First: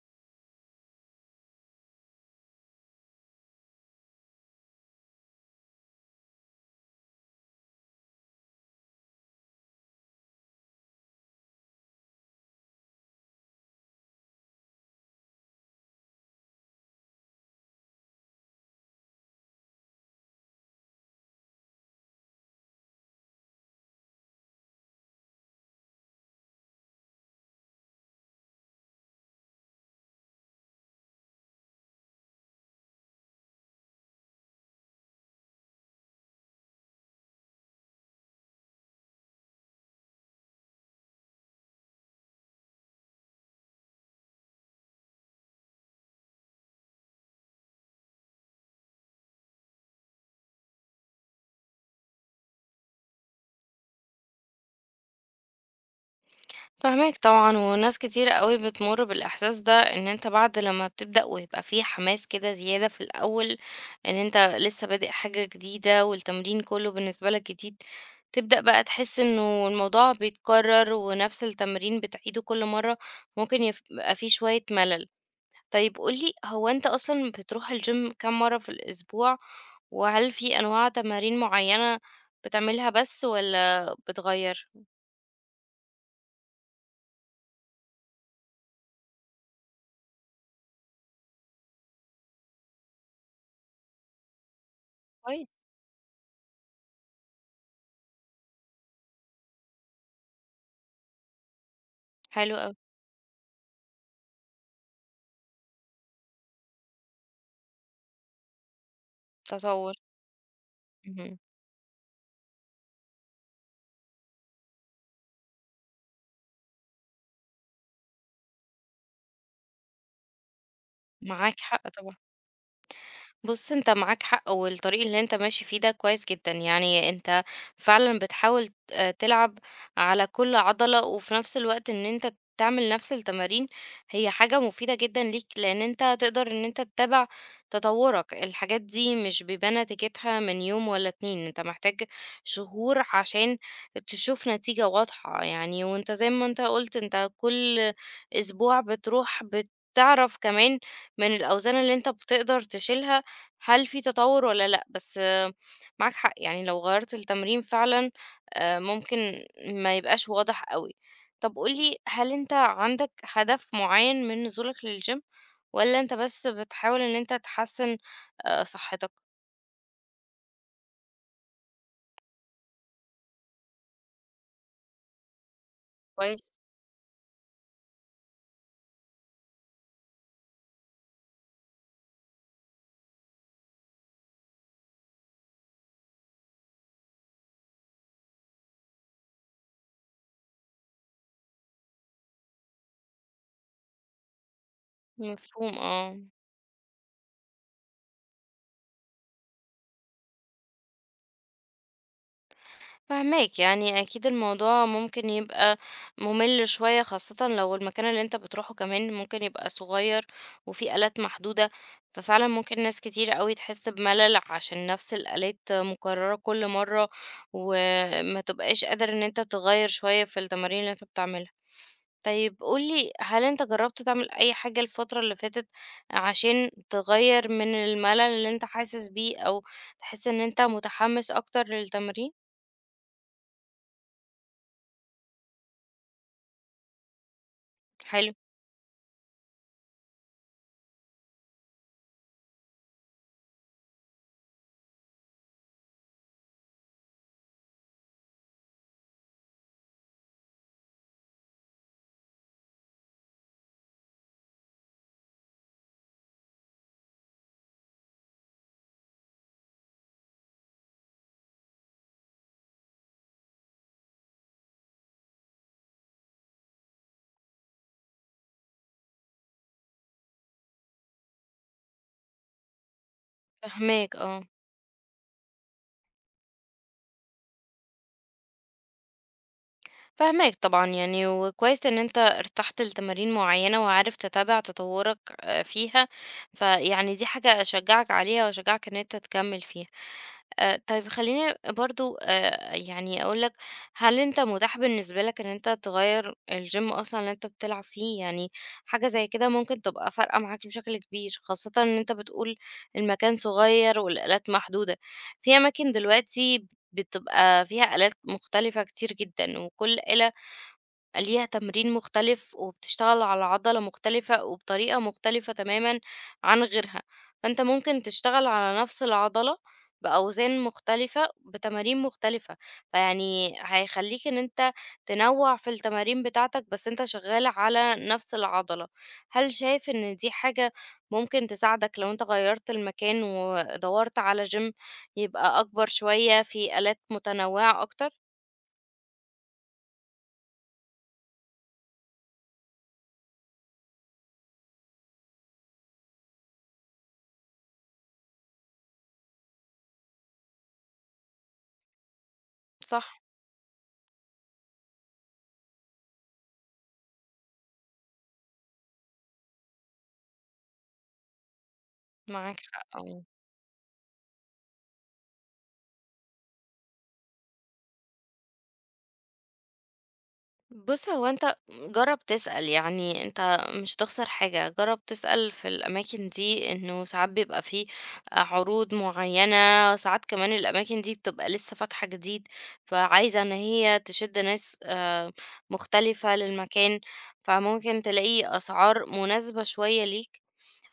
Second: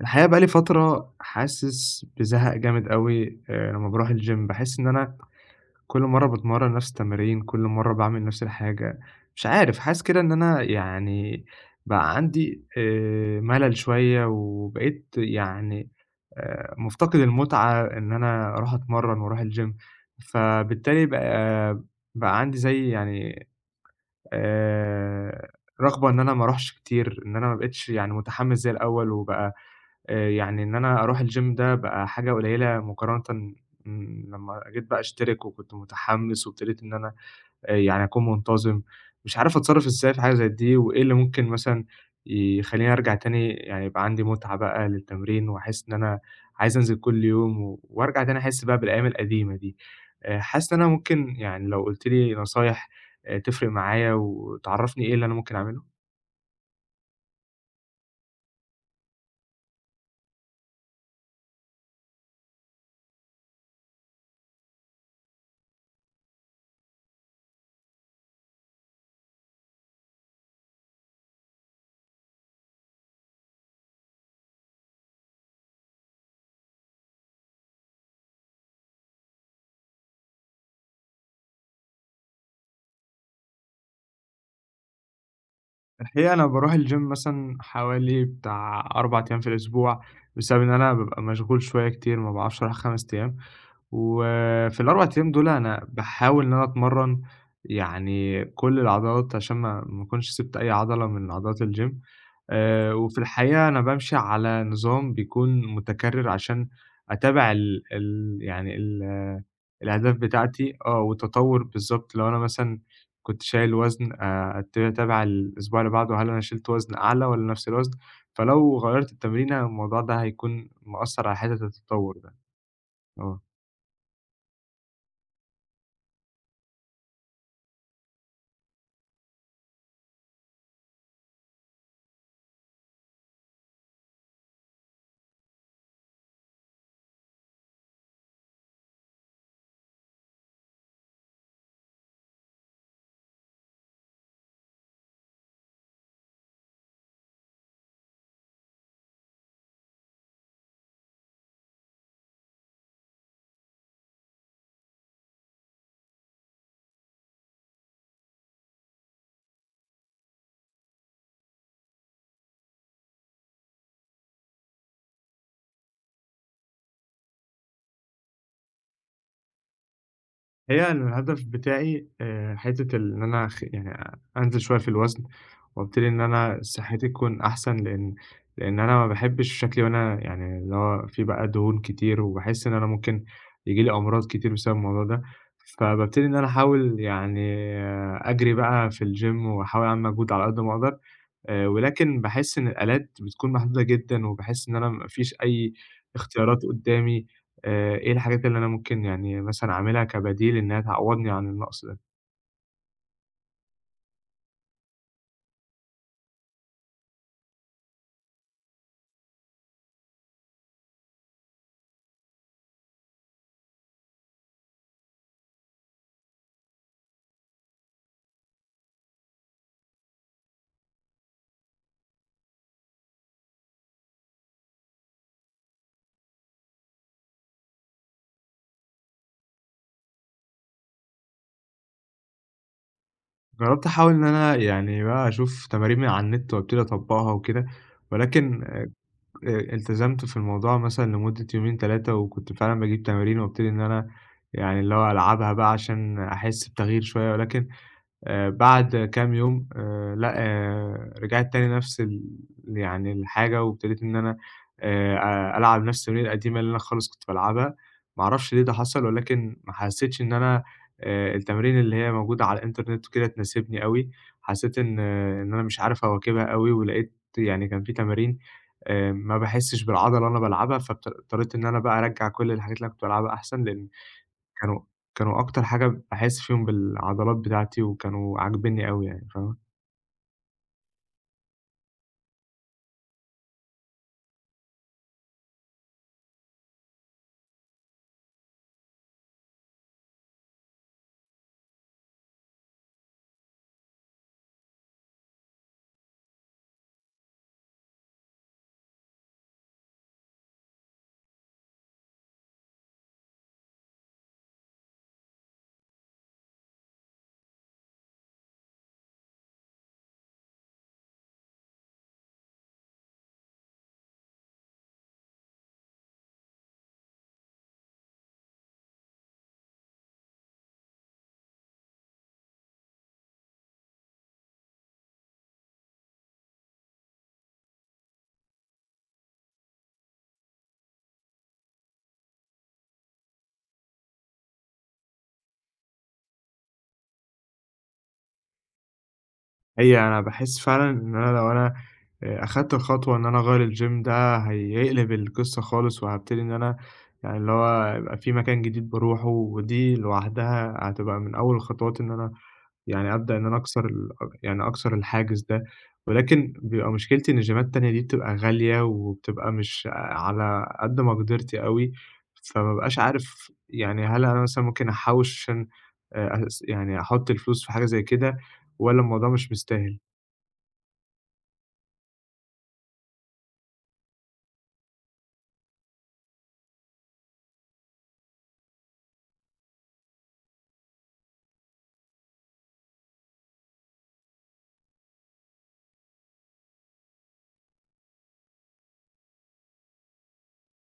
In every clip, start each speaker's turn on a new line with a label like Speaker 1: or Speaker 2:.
Speaker 1: الحقيقة بقى لي فترة حاسس بزهق جامد أوي لمّا باروح الgym باحس إن أنا كل مرّة باتمرّن نفس التمارين، كل مرّة باعمل نفس الحاجة. مش عارف، حاسس كده إن أنا يعني بقى عندي ملل شوية، وبقيت يعني مفتقد المتعة إن أنا أروح أتمرّن وأروح الgym. فبالتالي بقى بقى عندي زي يعني آآ، رغبة إن أنا ما أروحش كتير، إن أنا ما بقيتش يعني متحمس زي الأول، وبقى يعني إن أنا أروح الgym ده بقى حاجة قليلة مقارنةً. لمّا جيت بقى أشترك وكنت متحمّس وابتديت إن أنا يعني أكون منتظم. مش عارف أتصرّف إزاي في حاجة زي دي، وإيه اللي ممكن مثلًا يخلّيني أرجع تاني يعني يبقى عندي مُتعة بقى للتمرين، وأحس إن أنا عايز أنزل كل يوم، و وأرجع تاني أحس بقى بالأيام القديمة دي. حاسس إن أنا ممكن يعني لو قُلت لي نصايح تفرق معايا وتعرّفني إيه اللي أنا ممكن أعمله؟
Speaker 2: فاهماك طبعًا، وناس كتيرة أوي بتمُر بالإحساس ده، إن أنت بعد لمّا بتبدأ ويبقى في حماس كده زيادة في الأول، إن أنت لسه بادئ حاجة جديدة والتمرين كلّه بالنسبة لك جديد، تبدأ بقى تحس إنه الموضوع بيتكرر ونفس التمرين بتعيده كل مرّة، ممكن يبقى في شوية ملل. طيب قُل لي، هو أنت أصلًا بتروح الgym كام مرّة في الأسبوع؟ وهل في أنواع تمارين معيّنة بتعملها بس والّا بتغيّر؟
Speaker 1: الحقيقة أنا باروح الgym مثلًا حوالي بتاع 4 أيام في الأسبوع، بسبب إن أنا بابقى مشغول شوية كتير، ما باعرفش أروح 5 أيام. وفي ال4 أيام
Speaker 2: كويس.
Speaker 1: دول أنا باحاول إن أنا أتمرّن يعني كل العضلات عشان ما أكونش سِبت أي عضلة من عضلات الgym.
Speaker 2: حلو أوي.
Speaker 1: وفي الحقيقة أنا بامشي على نظام بيكون متكرر عشان أتابع ال ال يعني ال آه،
Speaker 2: تطوّر.
Speaker 1: الأهداف بتاعتي،
Speaker 2: اهم.
Speaker 1: والتطور بالضبط. لو أنا مثلًا كنت شايل وزن، أبتدي أتابع الأسبوع اللي بعده، هل أنا شِلت وزن أعلى والّا نفس الوزن؟ فلو غيّرت التمرينة الموضوع ده هيكون مأثّر على
Speaker 2: معاك
Speaker 1: حتّة
Speaker 2: حق طبعًا.
Speaker 1: التطور ده، آه.
Speaker 2: بُص، أنت معاك حق، والطريق اللي أنت ماشي فيه ده كويس جدًا، يعني أنت فعلًا بتحاول تلعب على كل عضلة، وفي نفس الوقت إن أنت تعمل نفس التمارين هي حاجة مفيدة جدًا ليك، لأن أنت تقدر إن أنت تتابع تطورك. الحاجات دي مش بيبان نتيجتها من يوم ولا 2، أنت محتاج شهور عشان تشوف نتيجة واضحة يعني، وأنت زي ما أنت قُلت أنت كل أسبوع بتروح، بتعرف كمان من الأوزان اللي أنت بتقدر تشيلها هل في تطور والّا لأ؟ بس آه، معاك حق، يعني لو غيّرت التمرين فعلًا ممكن ما يبقاش واضح أوي. طب قُل لي، هل أنت عندك هدف معيّن من نزولك للgym والّا أنت بس بتحاول إن أنت تحسّن صحتك؟
Speaker 1: هي أنا الهدف بتاعي حتّة إن أنا يعني أنزل شوية في الوزن، وابتدي إن
Speaker 2: كويس.
Speaker 1: أنا صحّتي تكون أحسن، لإن أنا ما باحبّش شكلي وأنا يعني اللي هو فيه بقى دهون كتير، وباحس إن أنا ممكن ييجي لي أمراض كتير بسبب الموضوع ده. فبابتدي إن أنا أحاول يعني أجري بقى في الgym وأحاول أعمل مجهود على قد ما أقدر، ولكن باحس إن الآلات بتكون محدودة جدًا، وباحس إن أنا ما فيش أي
Speaker 2: مفهوم، آه.
Speaker 1: اختيارات قدّامي. إيه الحاجات اللي أنا ممكن يعني مثلًا أعملها كبديل إنها تعوّضني عن النقص ده؟
Speaker 2: فاهماك، يعني أكيد الموضوع ممكن يبقى مُمِل شوية، خاصةً لو المكان اللي أنت بتروحه كمان ممكن يبقى صغير وفيه آلات محدودة، ففعلًا ممكن ناس كتير أوي تحس بملل عشان نفس الآلات مكررة كل مرة، وما تبقاش قادر إن أنت تغيّر شوية في التمارين اللي أنت بتعملها. طيب قُل لي، هل أنت جرّبت تعمل أي حاجة الفترة اللي فاتت عشان تغيّر من الملل اللي أنت حاسس بيه، أو تحس إن أنت متحمس أكتر للتمرين؟
Speaker 1: جرّبت أحاول إن أنا يعني بقى أشوف تمارين من على النت وابتدي أطبّقها وكده،
Speaker 2: حلو.
Speaker 1: ولكن التزمت في الموضوع مثلًا لمدة يومين، 3، وكنت فعلًا باجيب تمارين وابتدي إن أنا يعني اللي هو ألعبها بقى عشان أحس بتغيير شوية. ولكن بعد كام يوم لأ، رجعت تاني نفس يعني الحاجة، وابتديت إن أنا آآ ألعب نفس الأغنية القديمة اللي أنا خالص كنت بالعبها. ما أعرفش ليه ده حصل، ولكن ما حسيتش إن أنا التمارين اللي هي موجودة على الإنترنت وكده تناسبني أوي. حسيت إن أنا مش عارف أواكبها أوي، ولقيت يعني كان في تمارين ما باحسش بالعضلة وأنا بالعبها، اضطريت إن أنا بقى أرجّع كل الحاجات اللي أنا كنت بالعبها أحسن، لإن
Speaker 2: فهماك اه.
Speaker 1: كانوا كانوا أكتر حاجة باحس فيهم بالعضلات بتاعتي، وكانوا عاجبينّي أوي يعني، فاهمة؟
Speaker 2: فهماك طبعا، يعني وكويس ان انت ارتحت لتمارين معينة وعارف تتابع تطورك آه، فيها. فيعني دي حاجة اشجعك عليها واشجعك ان انت تكمل فيها آه. طيب خليني برضو آه، يعني اقولك، هل انت متاح بالنسبة لك ان انت تغير الجيم اصلا اللي انت بتلعب فيه؟ يعني حاجة زي كده ممكن تبقى فارقة معاك بشكل كبير، خاصة ان انت بتقول المكان صغير والآلات محدودة. في اماكن دلوقتي بتبقى فيها آلات مختلفة كتير جدًا، وكل آلة ليها تمرين مختلف، وبتشتغل على عضلة مختلفة، وبطريقة مختلفة تمامًا عن غيرها، فأنت ممكن تشتغل على نفس العضلة بأوزان مختلفة، بتمارين مختلفة، فيعني هيخلّيك إن أنت تنوّع في التمارين بتاعتك، بس أنت شغال على نفس العضلة. هل شايف إن دي حاجة ممكن تساعدك لو أنت غيّرت المكان ودوّرت على gym يبقى أكبر شوية، فيه آلات متنوعة أكتر؟
Speaker 1: هي أنا باحس فعلًا إن أنا لو أنا أخدت الخطوة إن أنا أغيّر الgym، ده هيقلب القصة خالص، وهابتدي إن أنا يعني اللي هو هيبقى في مكان جديد باروحه، ودي لوحدها هتبقى من أول الخطوات إن أنا يعني
Speaker 2: صح.
Speaker 1: أبدأ إن أنا أكسر يعني أكسر الحاجز ده. ولكن بيبقى مشكلتي إن الجيمات التانية دي بتبقى غالية، وبتبقى مش على قد مقدرتي أوي،
Speaker 2: معاك
Speaker 1: فما
Speaker 2: حق،
Speaker 1: بابقاش
Speaker 2: آه.
Speaker 1: عارف يعني هل أنا مثلًا ممكن أحوّش عشان يعني أحط الفلوس في حاجة زي كده، والّا الموضوع مش مستاهل؟
Speaker 2: بُص، هو أنت جرّب تسأل، يعني أنت مش هتخسر حاجة، جرّب تسأل في الأماكن دي إنه ساعات بيبقى في عروض معيّنة، ساعات كمان الأماكن دي بتبقى لسه فاتحة جديد، فعايزة إن هي تشد ناس مختلفة للمكان، فممكن تلاقي أسعار مناسبة شوية ليك،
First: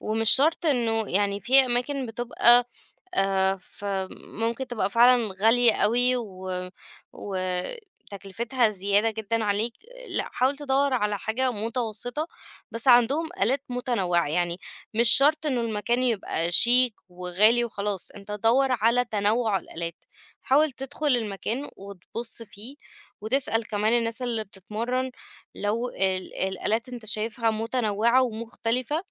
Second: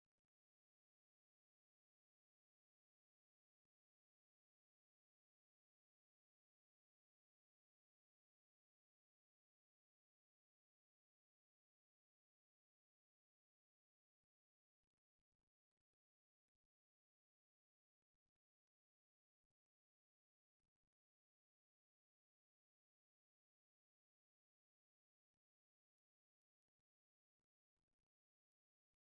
Speaker 2: ومش شرط إنه يعني في أماكن بتبقى فممكن تبقى فعلًا غالية أوي و وتكلفتها زيادة جدًا عليك. لأ، حاول تدوّر على حاجة متوسطة، بس عندهم آلات متنوعة، يعني مش شرط إنه المكان يبقى شيك وغالي وخلاص، أنت دوّر على تنوع الآلات، حاول تدخل المكان وتبُص فيه وتسأل كمان الناس اللي بتتمرّن لو الآلات أنت شايفها متنوعة ومختلفة.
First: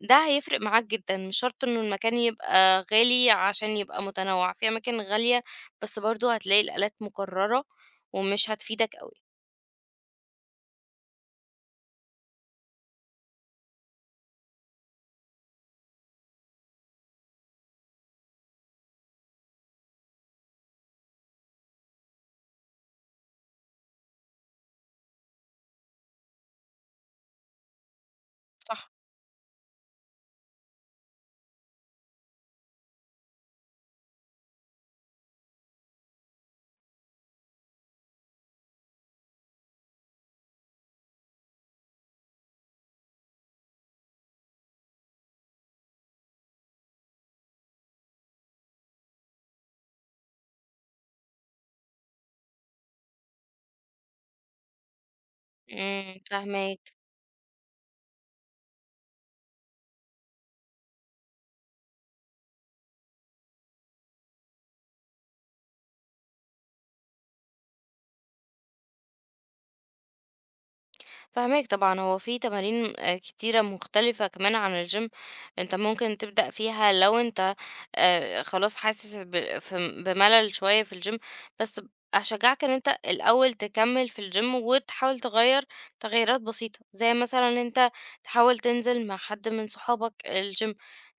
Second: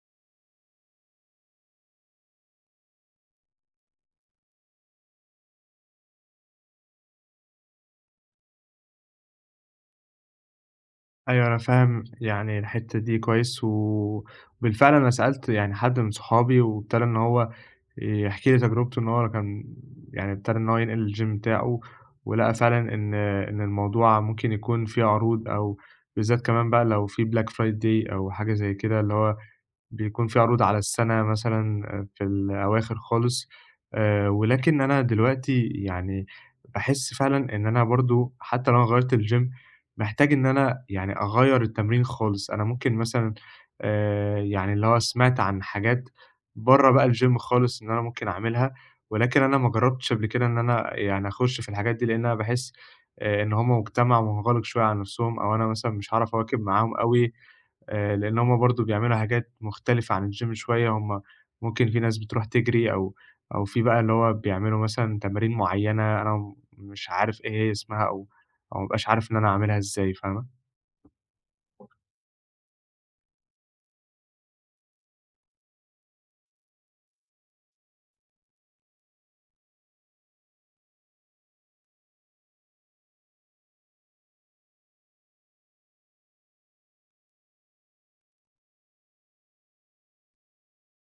Speaker 2: ده هيفرق معاك جدًا، مش شرط إنه المكان يبقى غالي عشان يبقى متنوّع، في أماكن غالية بس برضه هتلاقي الآلات مكررة ومش هتفيدك أوي.
Speaker 1: أيوه أنا فاهم يعني الحتّة دي كويس، و وبالفعل أنا سألت يعني حد من صحابي وابتدى إن هو يحكي لي تجربته، إن هو كان يعني ابتدى إن هو ينقل الgym بتاعه، ولقى فعلًا إن الموضوع ممكن يكون فيه عروض أو بالذات كمان بقى لو في Black Friday أو حاجة زي كده، اللي هو بيكون في عروض على السَنة مثلًا في الأواخر خالص. ولكن أنا دلوقتي يعني باحس فعلًا إن أنا برضه حتى لو أنا غيّرت الgym، محتاج إن أنا يعني أغيّر التمرين خالص. أنا ممكن مثلًا يعني اللي هو سمعت عن حاجات برّه بقى الgym خالص إن أنا ممكن أعملها، ولكن أنا ما جرّبتش قبل كده إن أنا يعني أخُش في الحاجات دي، لإن أنا باحس إن هم مجتمع مُنغلق شوية على نَفْسهم، أو أنا مثلًا مش
Speaker 2: إمم،
Speaker 1: هاعرف أواكب
Speaker 2: فاهماك.
Speaker 1: معاهم أوي. لإن هُم برضه بيعملوا حاجات مختلفة عن الgym شوية. هُم ممكن في ناس بتروح تجري أو في بقى اللي هو بيعملوا مثلًا تمارين معيّنة، أنا مش عارف إيه هي اسمها، أو ما بابقاش عارف إن أنا أعملها إزاي، فاهمة؟
Speaker 2: فاهماك طبعًا، هو في تمارين كتيرة مختلفة كمان عن الgym أنت ممكن تبدأ فيها لو أنت خلاص حاسس ب ف بملل شوية في الgym، بس أشجعك إن أنت الأول تكمّل في الgym وتحاول تغيّر تغييرات بسيطة، زي مثلًا إن أنت تحاول تنزل مع حد من صحابك الgym،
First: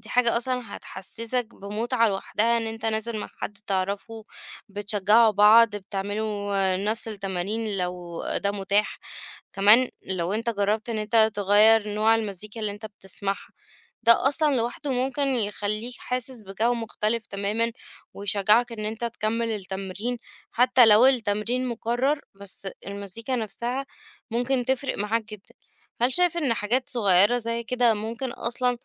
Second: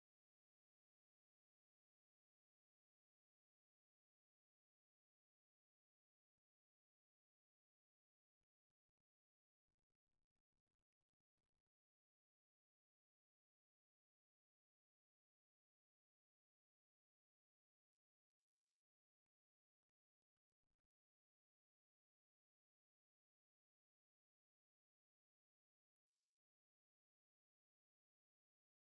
Speaker 2: دي حاجة أصلًا هتحسّسك بمتعة لوحدها إن أنت نازل مع حد تعرفه، بتشجعوا بعض، بتعملوا آه، نفس التمارين لو ده متاح. كمان لو أنت جربت إن أنت تغيّر نوع المزيكا اللي أنت بتسمعها، ده أصلًا لوحده ممكن يخلّيك حاسس بجو مختلف تمامًا، ويشجعك إن أنت تكمّل التمرين، حتى لو التمرين مُكرّر، بس المزيكا نفسها ممكن تفرق معاك جدًا. هل شايف إن حاجات صغيّرة زي كده ممكن أصلًا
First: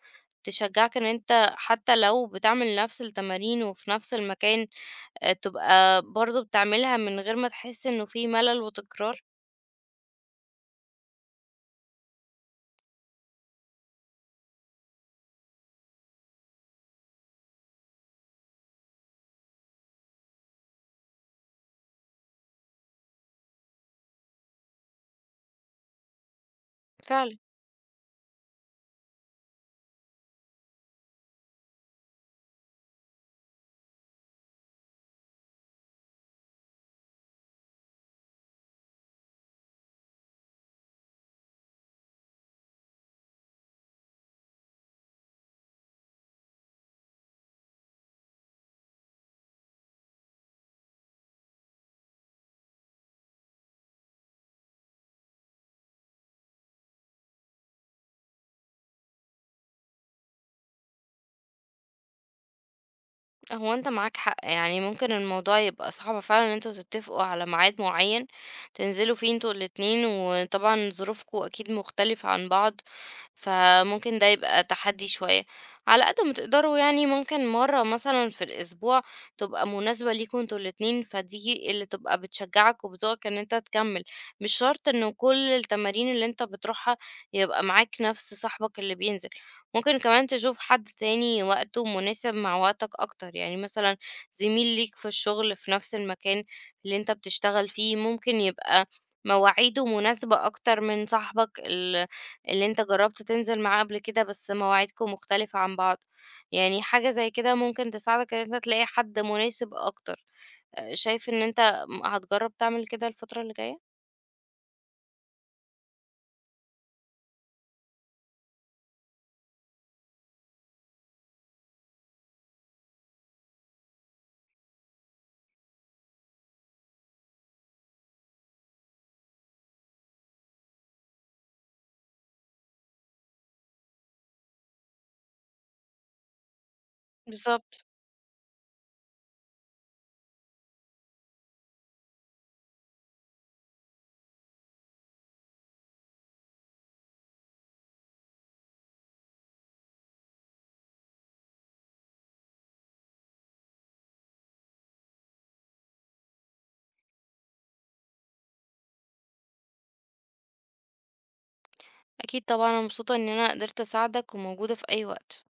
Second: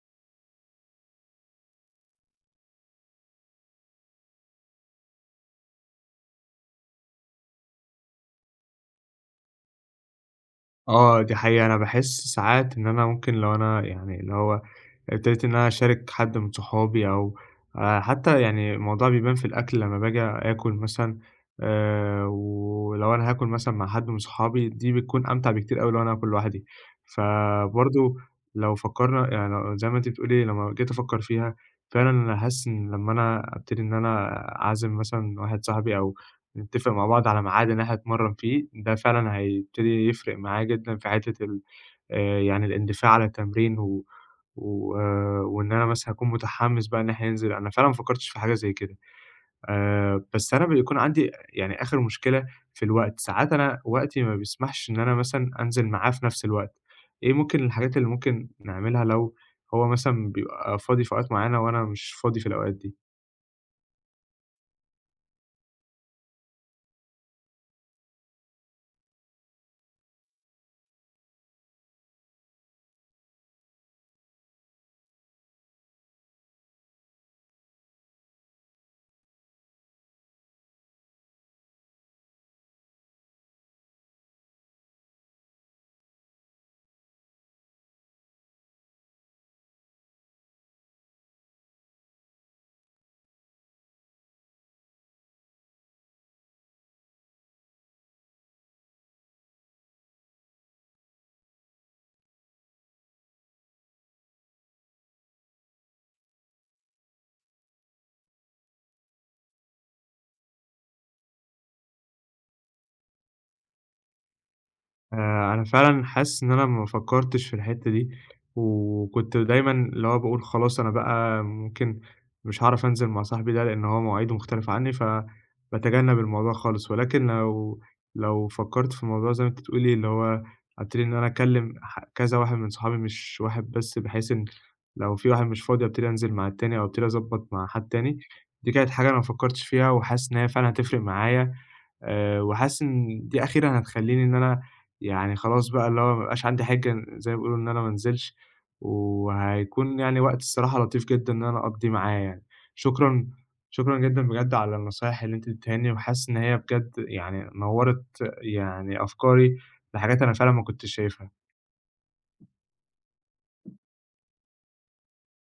Speaker 2: تشجعك إن أنت حتى لو بتعمل نفس التمارين وفي نفس المكان، تبقى برضه بتعملها من غير ما تحس إنه في ملل وتكرار؟
Speaker 1: آه، دي حقيقة أنا باحس ساعات إن أنا ممكن لو أنا يعني اللي هو ابتديت إن أنا أشارك حد من صحابي، أو حتى يعني الموضوع بيبان في الأكل، لمّا باجي آكل مثلًا ولو أنا هاكل مثلًا مع حد من صحابي دي بتكون أمتع بكتير أوي لو أنا هاكل لوحدي.
Speaker 2: فعلًا.
Speaker 1: فبرضه لو فكرنا يعني زي ما أنتِ بتقولي، لمّا جيت أفكر فيها، فعلًا أنا حاسس إن لمّا أنا أبتدي إن أنا أعزم مثلًا واحد صاحبي، أو نتفق مع بعض على ميعاد إن إحنا نتمرن فيه، ده فعلًا هيبتدي يفرق معايا جدًا في حتة ال يعني الاندفاع على التمرين، و و وإن أنا مثلًا أكون متحمّس بقى إن إحنا ننزل. أنا فعلًا ما فكّرتش في حاجة زي كده. بس أنا بيكون عندي يعني آخر مشكلة في الوقت، ساعات أنا وقتي ما بيسمحش إن أنا مثلًا أنزل معاه في نفس الوقت. إيه ممكن الحاجات اللي ممكن نعملها لو هو مثلًا بيبقى فاضي في أوقات معيّنة وأنا مش فاضي في الأوقات دي؟
Speaker 2: هو أنت معاك حق، يعني ممكن الموضوع يبقى صعب فعلا إن انتوا تتفقوا على ميعاد معين تنزلوا فيه انتوا الاتنين، وطبعا ظروفكوا أكيد مختلفة عن بعض، فممكن ده يبقى تحدي شوية. على قد ما تقدروا يعني ممكن مرة مثلا في الأسبوع تبقى مناسبة ليكوا انتوا الاتنين، فدي اللي تبقى بتشجعك وبتزقك إن انت تكمل. مش شرط إنه كل التمارين اللي انت بتروحها يبقى معاك نفس صاحبك اللي بينزل، ممكن كمان تشوف حد تاني وقته مناسب مع وقتك أكتر، يعني مثلا زميل ليك في الشغل في نفس المكان اللي انت بتشتغل فيه ممكن يبقى مواعيده مناسبة أكتر من صاحبك اللي انت جربت تنزل معاه قبل كده بس مواعيدكم مختلفة عن بعض. يعني حاجة زي كده ممكن تساعدك ان انت تلاقي حد مناسب أكتر. أه، شايف ان انت هتجرب تعمل كده الفترة اللي جاية؟
Speaker 1: أنا فعلًا حاسس إن أنا ما فكّرتش في الحتّة دي، وكنت دايمًا اللي هو باقول خلاص أنا بقى ممكن مش هاعرف أنزل مع صاحبي ده لإن هو مواعيده مختلفة عني، فباتجنّب الموضوع خالص، ولكن لو فكّرت في الموضوع زي ما أنتِ بتقولي، اللي هو هابتدي إن أنا أكلّم كذا واحد من صحابي، مش واحد بس، بحيث إن لو في واحد مش فاضي أبتدي أنزل مع التاني، أو أبتدي أضبّط مع
Speaker 2: بالظبط.
Speaker 1: حد تاني. دي كانت حاجة أنا ما فكّرتش فيها، وحاسس إن هي فعلًا هتفرق معايا، وحاسس إن دي أخيرًا هتخلّيني إن أنا يعني خلاص بقى اللي هو ما يبقاش عندي حِجة زي ما بيقولوا إن أنا ما أنزلش، وهيكون يعني وقت الصراحة لطيف جدًا إن أنا أقضّيه معاه يعني. شكرًا، شكرًا جدًا بجد على النصايح اللي أنتِ اديتيها لي، وحاسس إن هي بجد يعني نوّرت يعني أفكاري لحاجات أنا فعلًا ما كنتش شايفها.
Speaker 2: أكيد طبعا، أنا مبسوطة ان انا قدرت أساعدك وموجودة في أي وقت.